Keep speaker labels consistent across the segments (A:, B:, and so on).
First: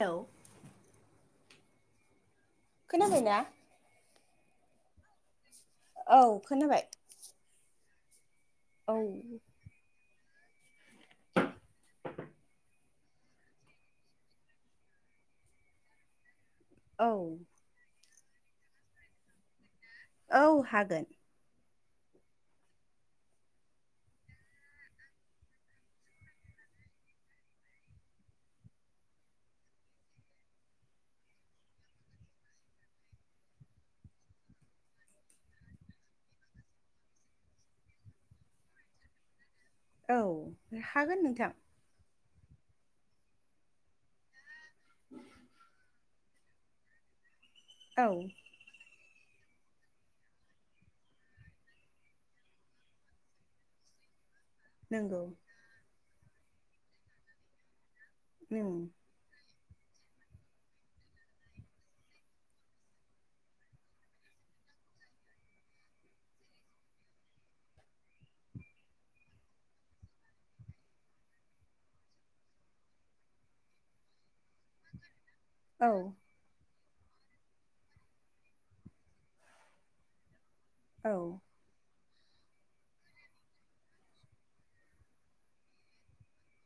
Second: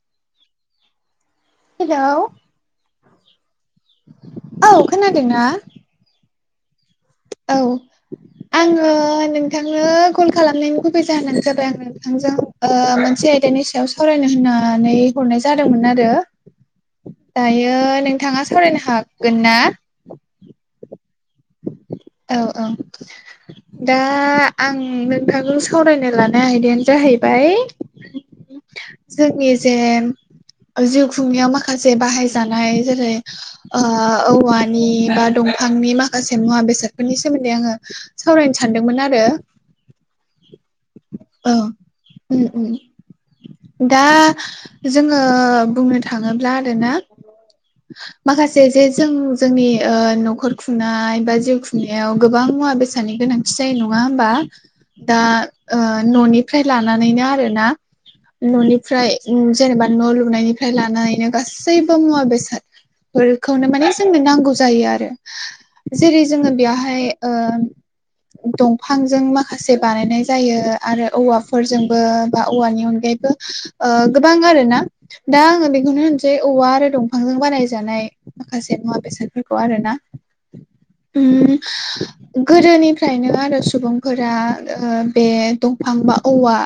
A: Hello
B: hello
A: खोनाबाय ना
B: औ खोनादोंना
A: औ खोनाबाय
B: औ आङो
A: औ
B: नों नोंथांनो कल खालामनायनि गुबुबै जाहानो जाबाय आं नोंथांजों ओ मोनसे आयदानि सायाव साव सावरायनो होननानै हरनाय जादोंमोन आरो
A: औ
B: दायो नोंथाङा सावरायनो हागोन ना
A: औ हागोन
B: औ औ दा आं नोंथांखौ सावरायनो लानाय आयदायानो जाहैबाय जोंनि जे जिउ खुंनायाव माखासे बाहायजानाय जेरै ओ औवानि बा दंफांनि माखासे मुवा बेसादफोरनि सोमोन्दै आङो सावरायनो सानदोंमोन आरो
A: औ हागोन
B: औ
A: नोंथां
B: उम उम दा जोङो बुंनो थाङोब्ला आरोना
A: औ
B: माखासे जे जे जों जोंनि ओ न'खर खुंनाय बा जिउ खुंनायाव गोबां मुवा बेसादनि गोनां थि जायो नङा होमबा दा
A: नंगौ
B: ओ न'निफ्राय लानानैनो आरोना
A: नों
B: न'निफ्राय जेनेबा न' लुनायनिफ्राय लानानैनो गासैबो मुवा बेसाद फोरखौनो माने जोंनो नांगौ जायो आरो जेरै जोङो बेयावहाय ओ दंफांजों माखासे बानायनाय जायो आरो औवाफोरजोंबो बा औवानि अनगायैबो ओ गोबां आरोना दा आ
A: औ
B: बेखौनो होन सै औवा आरो दंफांजों बानायजानाय माखासे मुवा बेसादफोरखौ आरो ना
A: औ
B: उम गोदोनिफ्रायनो आरो सुबुंफोरा ओ बे दंफां बा औवा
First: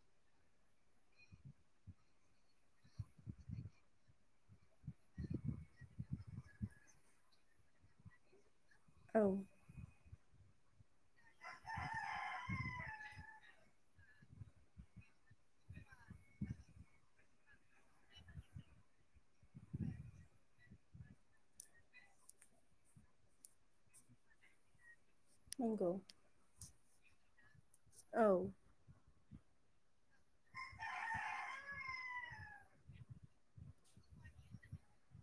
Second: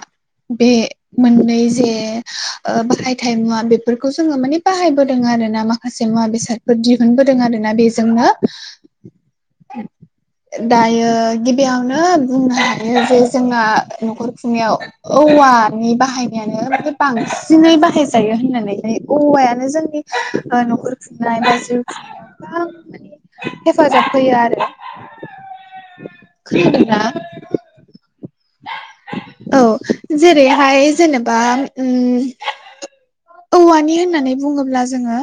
B: बे मोननै जे ओ बाहायथाय मुवा बेफोरखौ जोङो माने बाहायबोदों आरो ना मा खासे मुवा बेसादफोर दिहुनबोदों आरो ना बेजोंनो
A: औ
B: दायो गिबियावनो बुंनो हायो जे जोंना न'खर खुंनायाव औवानि बाहायनायानो माने बांसिन बांसिनै बाहायजायो होननानैहाय औवायानो जोंनि न'खर खुंनाय बा जिउ खुंनाय गोबां हेफाजाब होयो आरो
A: नंगौ
B: खोनादों ना
A: औ
B: औ जेरैहाय जेनेबा उम औवानि होननानै बुङोब्ला जोङो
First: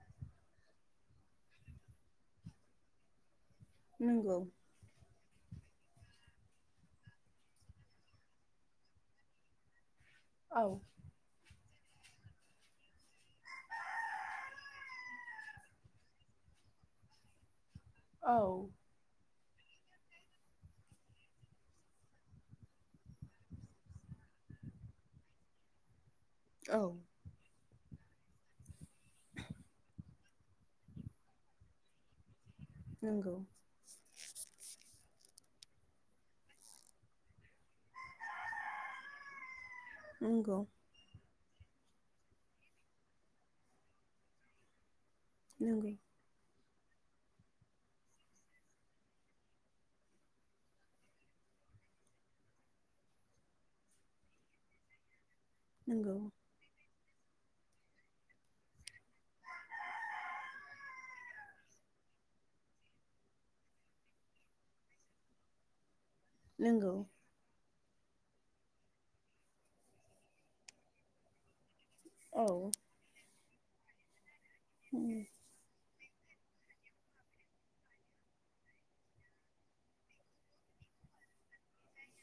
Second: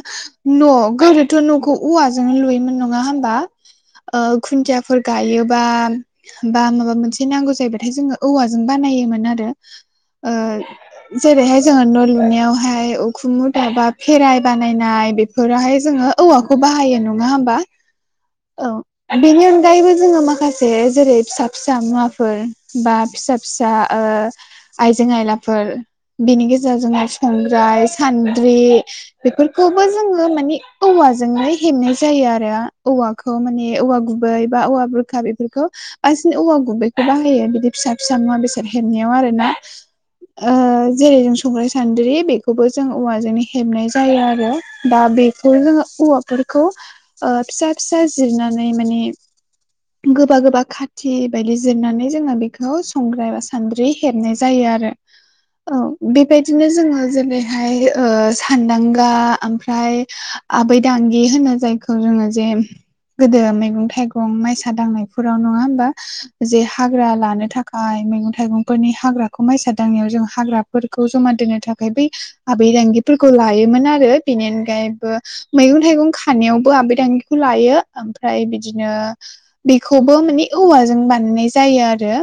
B: न' गोदोथ' न'खौ औवाजों लुयोमोन नङा होनबा?
A: नंगौ
B: खुन्थियाफोर गायोबा बा माबा मोनसे नांगौ जायोब्ला हाथाय जोङो औवाजों बानायोमोन आरो
A: औ
B: ओ जेरैहाय जोङो न' लुनायावहाय उखुमु दाबा खेराय बानायनाय बेफोर बेफोराहाय जोङो औवाखौ बाहायो नङा होमबा?
A: औ
B: बेनि अनगायैबो जोङो माखासे जेरै फिसा फिसा मुवाफोर बा फिसा फिसा आइजें आयलाफोर बिनि गेजेराव
A: औ
B: जों हां खंग्राय सान्द्रि बेफोरखौबो जोङो मानिे औवाजोंनो हेबनाय जायो आरो
A: नंगौ
B: औवाखौ माने औवा गुबै बा औवा बुरखा बेफोरखौ बांसिनि औवा गुबैखौ बाहायो। बि फिसा फिसा मुवा बेसाद हेबनायाव आरोना जै
A: नंगौ
B: ओ जेरै संख्राइ सान्द्रि बेखौबो जों औवाजोंनो हेबनाय जायो आरो दा बेखौ जोङो
A: नंगौ
B: औवा बे फोरखौ फिसा फिसा जिरनानै माने गोबा गोबा खाथि बायदि जिरनानै जोङो बेखौ संग्राय सान्दि‌ हेबनाय जायो माने ओ बेबायदिनो बिदिनो जोङो जेरैहाय सानदांगा ओमफ्राय आबै दांगि होनो जायखौ जोङो जे गोदो मैगं थाइगं माइसा दांनायफोराव नङा होमबा जे
A: नंगौ
B: हाग्रा लानो थाखाय मैगं थाइगंफोरनि हाग्राखौ माइसा दांनायाव जों हाग्राफोरखौ जमा दोननो थाखाय ओमाय बै
A: नंगौ
B: आबै
A: औ
B: रिफोरखौ लायोमोन आरो बेनि अनगायैबो मैगं थाइगं खानायावबो आबै थिखौ लायो ओमफ्राय बिदिनो बेखौबो मानिे औवाजों बानायनाय जायो आरो।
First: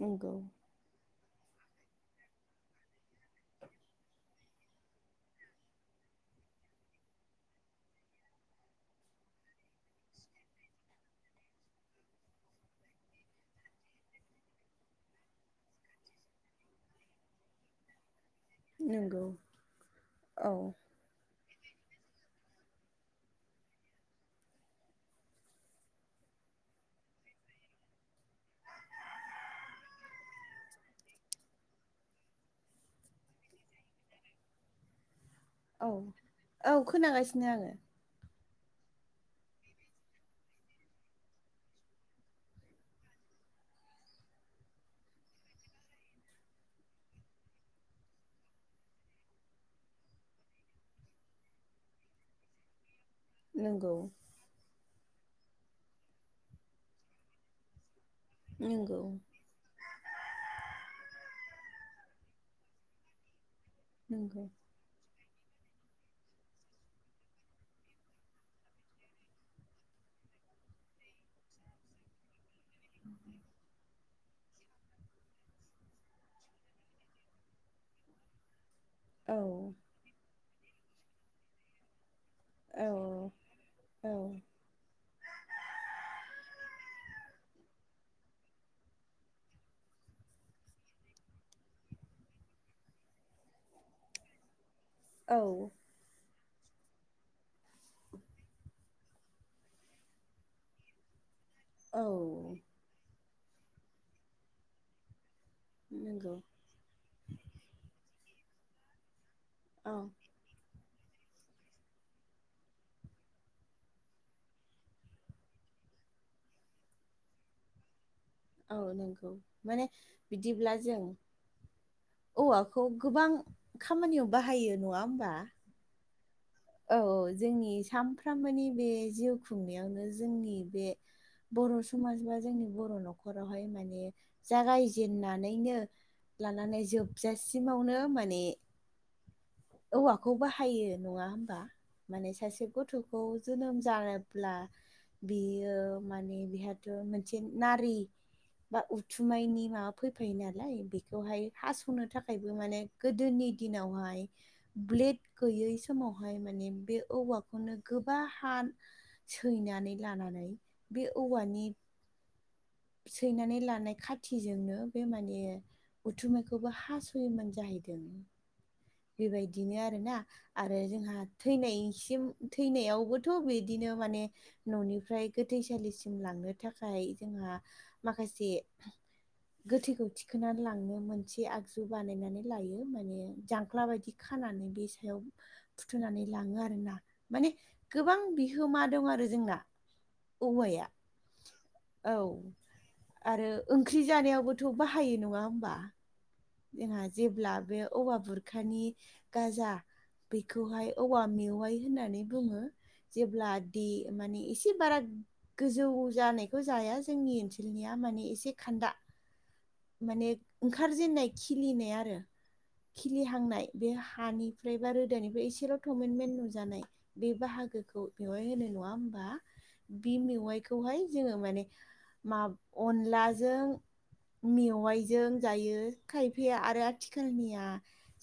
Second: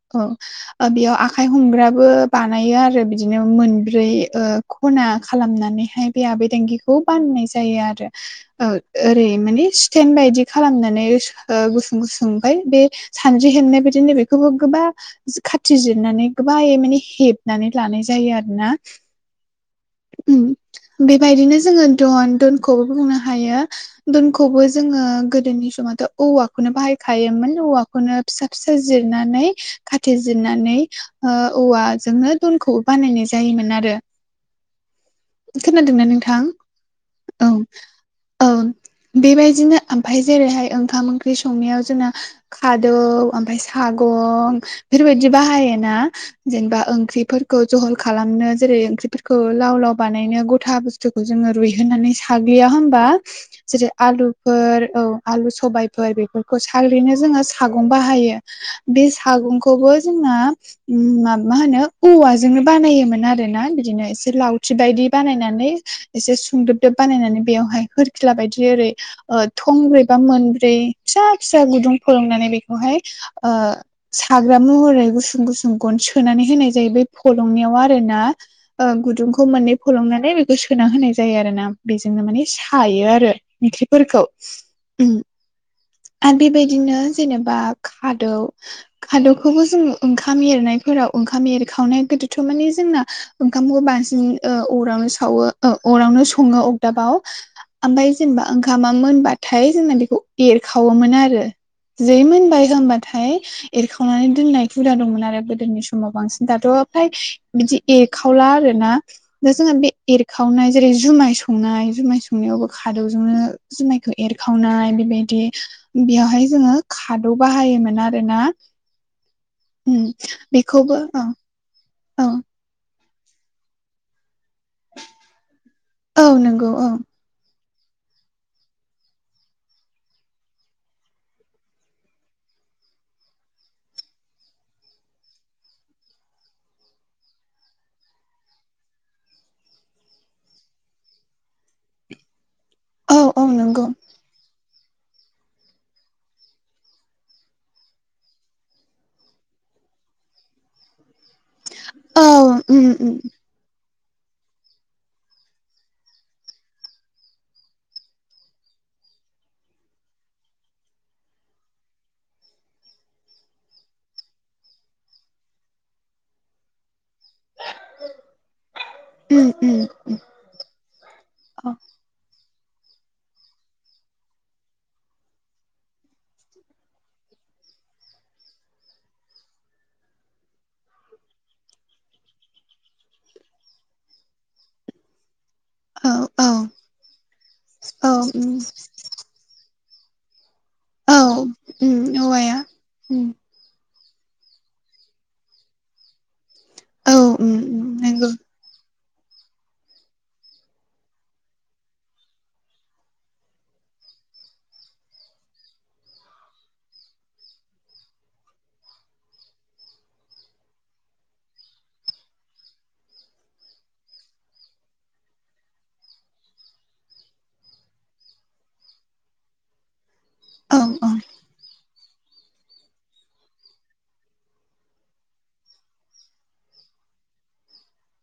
A: नंगौ
B: औ बेयाव आखाइ हमग्राबो बानायो आरो बिदिनो मोनब्रै खना खालामनानैहाय बे आबैदिखौ बाननाय जायो आरो। ओरै माने स्टेन बायदि खालामनानै गुसुं गुसुं ओमफ्राय बे सानज्रि हेनाय बिदिनो बे गोब गोबा खाथिजिरनानै गोबाङ माने हेबनानै लानाय जायो आरो। ना
A: नंगौ औ
B: बेबायदिनो जोङो दन दनखौबो बुंनो हायो। दोनखौबो जोङो गोदोनि समथ' औवाखौनो बाहायखायोमोन औवाखौनो फिसा फिसा जिरनानै खाथ जिरनानै औवाजोंनो दनखौबो बानायनाय जायोमोन आरो।
A: औ
B: खोनादोंना नोंथां
A: औ खोनागासिनो
B: औ
A: आङो
B: औ बेबायदिनो ओमफफ्राय जेरैहाय ओंखाम ओंख्रि संनायाव जोंना खादौ ओमफफ्राय सागं बेफोरबायदि बाहाय ना जेनेबा ओंख्रिफोरखौ जहल खालामनो जेरै ओंख्रिफोरखौ लाव लाव बानायनो गथा बुस्थुखौ जोङो रुइहोनानै साग्लिया होमबा जेरै
A: नंगौ
B: आलु फोर औ आलु सबायफोर बेफोरखौ सारैनो जोङो सागं बाहायो।
A: नंगौ
B: बे हागुंखौ खौबो जोंना मा होनो औवाजोंनो बानायोमोन आरो ना बिदिनो एसे
A: नंगौ
B: लाव फुर्रि बायदि बानायनानै एसे सुंदोबदोब बानायनानै बेवहाय हखिला बायदि ओरै थंब्रै बा मोनब्रै फिसा फिसा गुदुं फोरोंनानै बेखौहाय ओ साग्रा महरै गुसुं गुसुं गन सोनानै होनाय जायो बै फलंनियाव आरो ना।
A: औ
B: गुदुंखौ मोननै फलंनानै बेखौ सोना होनाय जायो आरो ना बेजोंनो माने।
A: औ
B: सायो आरो ओंख्रिफोरखौ
A: औ
B: आरो बेबायदिनो जेनेबा खादौ खादौखौबो जों ओंखाम एरनायफोराव ओंखाम एरखावनाय गोदोथ' माने जोंना ओंखामखौ बांसि अरावनो सावो
A: औ
B: अरदावावनो सो अगदाबाव ओमफ्राय जेनेबा ओं मोनबाथाय जोंना बेखौ एरखावोमोन आरो
A: औ
B: जै मोनबाय होनबा नाथाय एरखावनानै दोननाय हुदा दंमोन आरो गोदोनि समाव
A: नंगौ
B: बांसिन दाथ' फ्राय बिदि एरखावला आरोना दा जोङो
A: औ
B: बे खावनाय जेरै जुमाय संनाय जुमाय संनायावबो खादौजोंनो जुमायखौ एरखावनाय बेबायदि बेयावहाय जोङो खादौ बाहायोमोन आरोना
A: औ नंगौ माने
B: उम
A: बिदिब्ला
B: बेखौबो
A: जों
B: औ औ
A: औवाखौ गोबां खामानियाव बाहायो नङा होमबा?
B: औ नंगौ।
A: औ जोंनि सानफ्रामबोनि बे जिउ खुंनायावनो जोंनि बे बर' समाज बा जोंनि बर' न'खरावहाय माने जागायजेननानैनो लानानै जोबजासिमावनो माने औवाखौ बाहायो नङा होमबा माने सासे
B: औ
A: गथ'खौ
B: औ
A: जोनोम
B: नंगौ
A: जानोब्ला बेयो माने बेहाथ' मोनसे नारि बा उथुमाइनि माबा फैफायो नालाय बेखौहाय हास'नो
B: औ
A: थाखायबो माने
B: उम उम
A: गोदोनि दिनावहाय ब्लेड गैयै समाव आहाय माने बे औवाखौनो गोबा हा सैनानै लानानै बे औवानि सैनानै लानाय खाथिजोंनो बे माने उथुमायखौबो हास' मोन जाहैदों
B: उम
A: बेबायदिनो
B: उम
A: आरोना आरो जोंहा
B: औ
A: थैनायसिम थैनायावबोथ' बिदिनो माने न'निफ्राय गोथैसालिसिम लांनो थाखाय जोंहा माखासे गोथैखौ थिखोनानै लांनो मोनसे आगजु बानायनानै लायो माने जां हख्ला बायदि खानानै बे सायाव
B: औ
A: फुथुनानै
B: औ
A: लाङो आरोना माने
B: औ
A: गोबां
B: उम
A: बिहोमा दं आरो जोंना औवाया
B: औ उम
A: औ
B: औवाया उम
A: आरो ओंख्रि जानायावबोथ' बाहायो नङा होमबा? जोंहा
B: औ उम
A: जेब्ला बे औवा
B: नंगौ
A: बुरखानि गाजा बेखौहाय औवा मेवाइ होननानै बुङो। जेब्ला दि माने एसे बारा गोजौ जानायखौ जाया जोंनि ओनसोलनिया माने एसे खान्दा माने ओंखारजेननाय खिलिनाय आरो खिलिहांनाय बे हानिफ्राय बा रोदानिफ्राय एसेल' थमेन्मेन्ट नुजानाय बे बाहागोखौ मेवाय होनो नङा होमबा बे
B: औ
A: मेवाइखौहाय
B: औ
A: जोङो माने मा अनलाजों मेवाइजों जायो खायफाया आरो आथिखालनिया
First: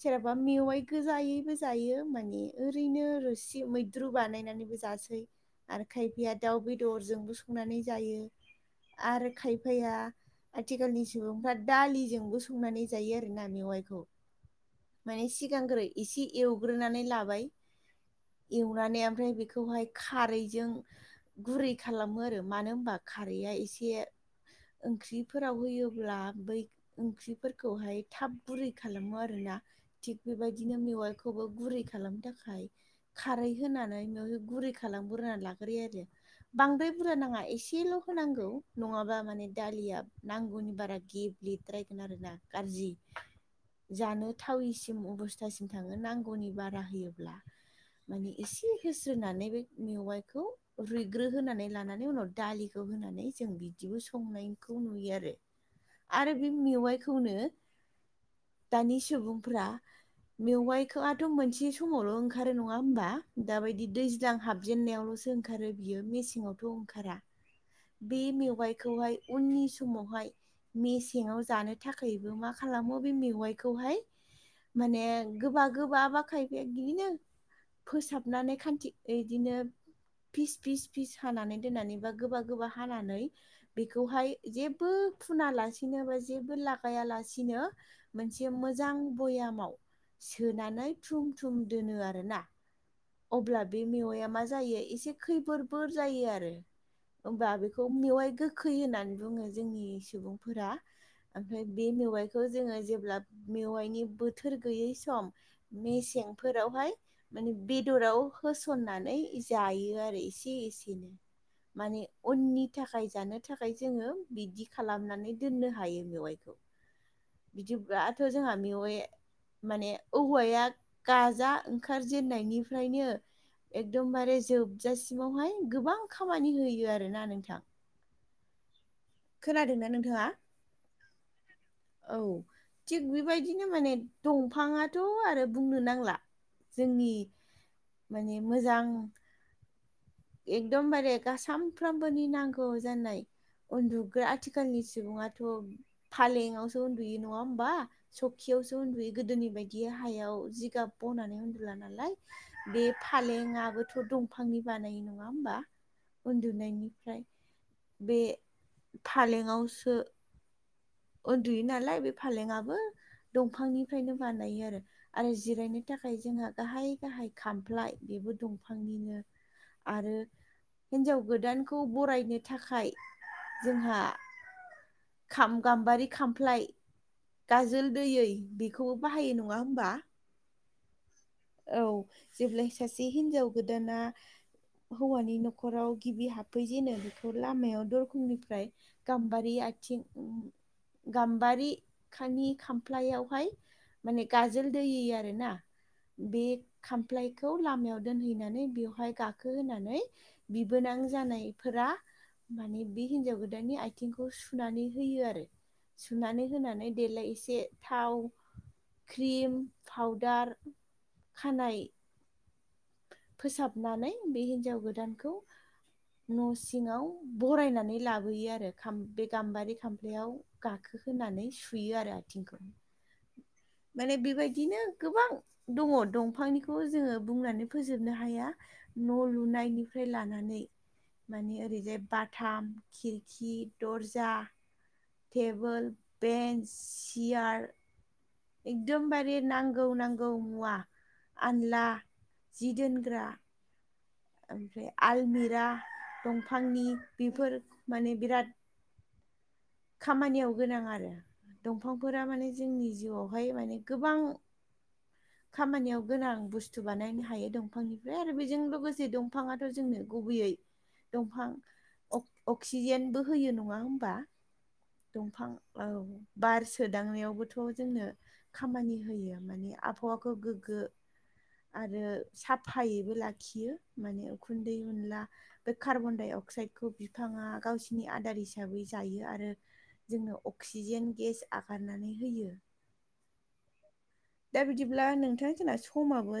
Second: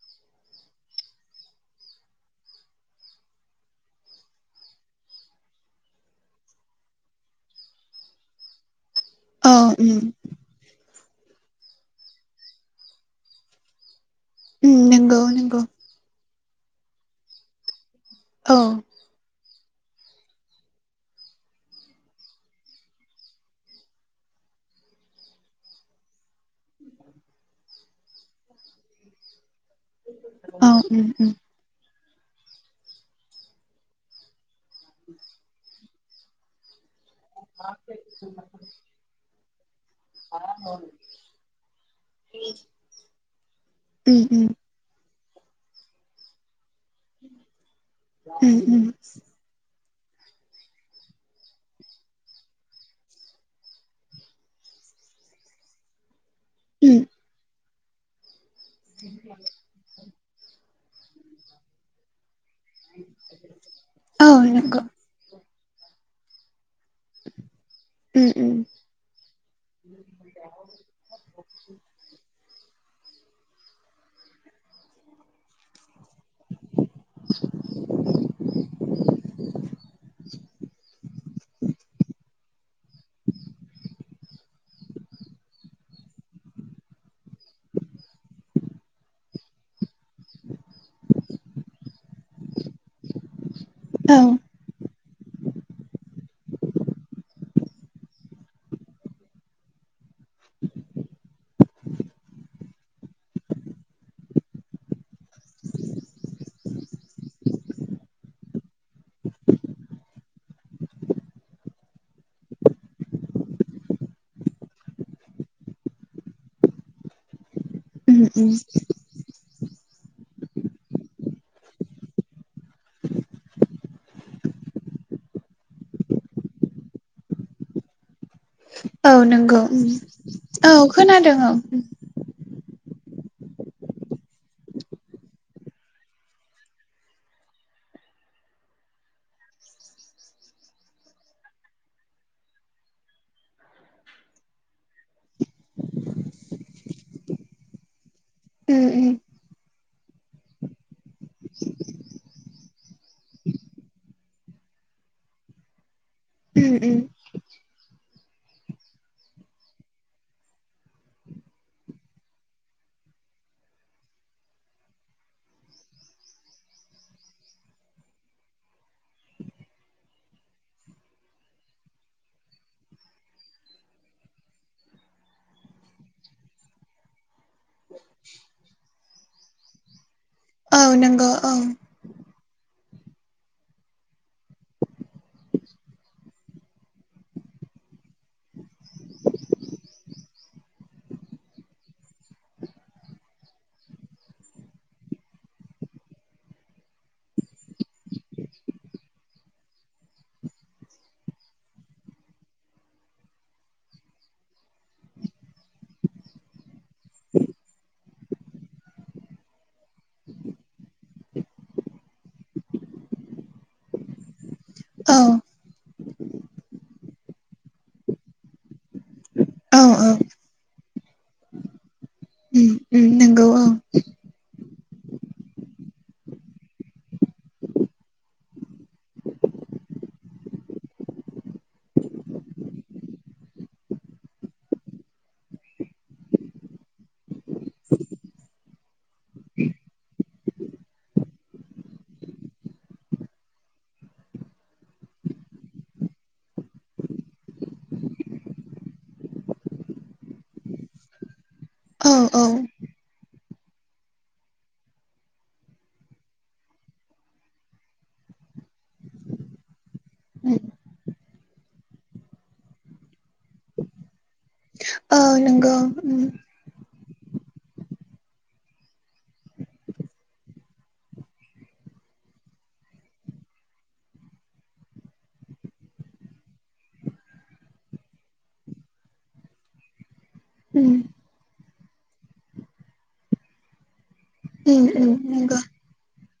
A: सोरहाबा मेवाइ गोजायैबो जायो माने ओरैनो रोसि मैद द्रु बानायनानैबो जासै आरो खायफाया दाउ बेदरजोंबो संनानै जायो आरो
B: औ
A: खायफाया
B: उम
A: आथिखालनि सुबुंफ्रा दालिजोंबो संनानै जायो आरोना मेवाइखौ
B: उम नंगौ
A: माने
B: नंगौ
A: सिगांग्रो एसे एवग्रोनानै लाबाय
B: औ
A: एवनानै ओमफ्राय बेखौहाय खारैजों गुरै खालामो आरो मानो होनबा खारैया एसे ओंख्रि फोराव होयोब्ला बै ओंख्रिफोरखौहाय थाब गुरै खालामो आरोना थिग
B: औ
A: बेबायदिनो
B: उम उम
A: मेवायखौबो गुरै खालामनो थाखाय खारै होनानै मेवायखौ गुरै खालामग्रोनानै लाग्रोयो आरो बांद्राय बुरजा नाङा एसेल' होनांगौ नङाबा माने दालिया नांगौनि बारा गेबलेद्रायगोन आरो ना गाज्रि
B: उम
A: जानो
B: उम
A: थावैसिम अबस्थ थासिम थाङो नांगौनि बारा होयोब्ला माने
B: उम
A: एसे
B: उम
A: होस्रोनानै बे मेवाइखौ रुइग्रो होनानै लानानै उनाव दालिखौ होनानै जों बिदिबो संनायखौ खौ नुयो आरो आरो बे
B: उम
A: मेवाइखौनो दानि सुबुंफ्रा मेवाइखौआथ' मोनसे समावल' ओंखारो नङा नङा होमबा दाबायदि
B: औ
A: दैज्लां
B: नंगौ
A: हाबजेननायावल'सो ओंखारो बियो मेसेंआवथ' ओंखारा बे
B: उम उम
A: मेवाइखौहाय उननि समावहाय मेसेङाव जानो थाखायबो मा खालामो बे मेवाइखौहाय माने गोबा गोबा बा खायफाया इदिनो फोसाबनानै खान्थि इदिनो फिस फिस फिस हानानै दोननानै बा गोबा गोबा हानानै बेवहाय जेबो फुनालासिनो बा जेबो लागायालासिनो मोनसे मोजां भयामाव सोनानै थुम थुम दोनो आरोना अब्ला बे
B: औ
A: मेवाआ मा जायो एसे खैफोरफोर जायो आरो ओमबा बेखौ मेवाय गोखै होननानै बुङो जोंनि सुबुंफोरा ओमफ्राय बे मेवाइखौ जोङो जेब्ला मेवाइनि बोथोर गैयै सम मेसेंफोरावहाय माने बेदराव होसननानै जायो आरो एसे एसेनो। माने उननि थाखाय जानो थाखाय जोङो बिदि खालामनानै दोननो हायो मेवाइखौ बिदिब्लाथ'
B: उम उम
A: जोंहा मेवाइया माने औवाया गाजा ओंखारजेननायनिफ्रायनो एकदमबारे जोबजासिमावहाय गोबां खामानि होयो आरोना नोंथां
B: औ नंगौ
A: खोनादोंना नोंथाङा
B: औ खोनादों औ
A: औ थिग बेबायदिनो माने दंफाङाथ' आरो बुंनो नांला जोंनि माने मोजां एकदमबारे सामफ्रामबोनि नांगौ जानाय उन्दुग्रा आथिखालनि सुबुङाथ' फालेङावसो उन्दुयो नङा ओमबा सकियावसो उन्दुयो
B: उम
A: गोदोनि बायदि हायाव जिगाब बनानै उन्दुला नालाय बे फालेङाबोथ' दंफांनि बानाय नङा नङा ओमबा
B: उम उम
A: उन्दुनायनिफ्राय बे फालेङावसो उन्दुयो नालाय बे फालेङाबो दंफांनिफ्रायनो बानायो आरो आरो जिरायनो थाखाय जोंहा गाहाय गाहाय खामफ्लाय बेबो दंफांनिनो आरो हिन्जाव गोदानखौ बरायनो थाखाय जोंहा खाम गाम्बारि खामफ्लाय गाजोल दैयै बेखौबो बाहायो नङा होमबा
B: औ नोंग' अ
A: औ जेब्लाय सासे हिनजाव गोदाना हौवानि नखराव गिबि हाबफै जेनो बेखौ लामायाव दरखंनिफ्राय गाम्बारि आइथिं गाम्बारिखानि खामफ्लायावहाय माने गाजोल दैयि आरो ना बे खामफ्लायखौ लामायाव दोनहैनानै बेवहाय गाखोहोनानै बिबोनां जानायफोरा माने बे हिन्जाव गोदाननि आइथिंखौ सुनानै होयो आरो। सुनानै होनानै देलाय एसे थाव क्रिम फावदार खानाइ फोसाबनानै बे हिन्जाव
B: औ
A: गोदानखौ न' सिङाव बरायनानै लाबोयो आरो बे गाम्बारि
B: औ औ
A: खामफ्लायाव गा खोनानै होनानै सुयो आरो आथिंखौ
B: नोंगौ औ
A: माने बेबायदिनो गोबां दङ दंफांनिखौ जोङो बुंनानै फोजोबनो हाया न' लुनायनिफ्राय लानानै माने ओरैजाय बाथाम खिरखि दर्जा टेबोल बेन्स चेयार एकदमबारे नांगौ नांगौ मुवा आनला जि दोनग्रा ओमफ्राय आलमिरा दंफांनि बेफोर माने बिराद खामानियाव गोनां आरो
B: औ
A: दंफांफोरा
B: औ
A: माने जोंनि जिउआवहाय माने गोबां खामानियाव गोनां बुस्थु बानायनो हायो दंफांनिफ्राय आरो बेजों लोगोसे दंफाङाथ' जोंनो गुबैयै
B: उम
A: दंफां अक्सिजेनबो होयो नङा होमबा
B: औ
A: दंफां
B: नंगौ
A: औ
B: उम
A: बार सोदांनायावबोथ' जोंनो खामानि होयो माने आबहावाखौ गोग्गो आरो साफायैबो लाखियो माने उखुन्दै उनला बे कार्बन डाइ अक्साइडखौ बिफाङा गावसिनि आदार हिसाबै जायो आरो जोंनो
B: उम
A: अक्सिजेन गेस हगारनानै होयो दा
B: उम
A: बिदिब्ला
B: उम
A: नोंथां
B: नंगौ
A: जोंना समाबो जा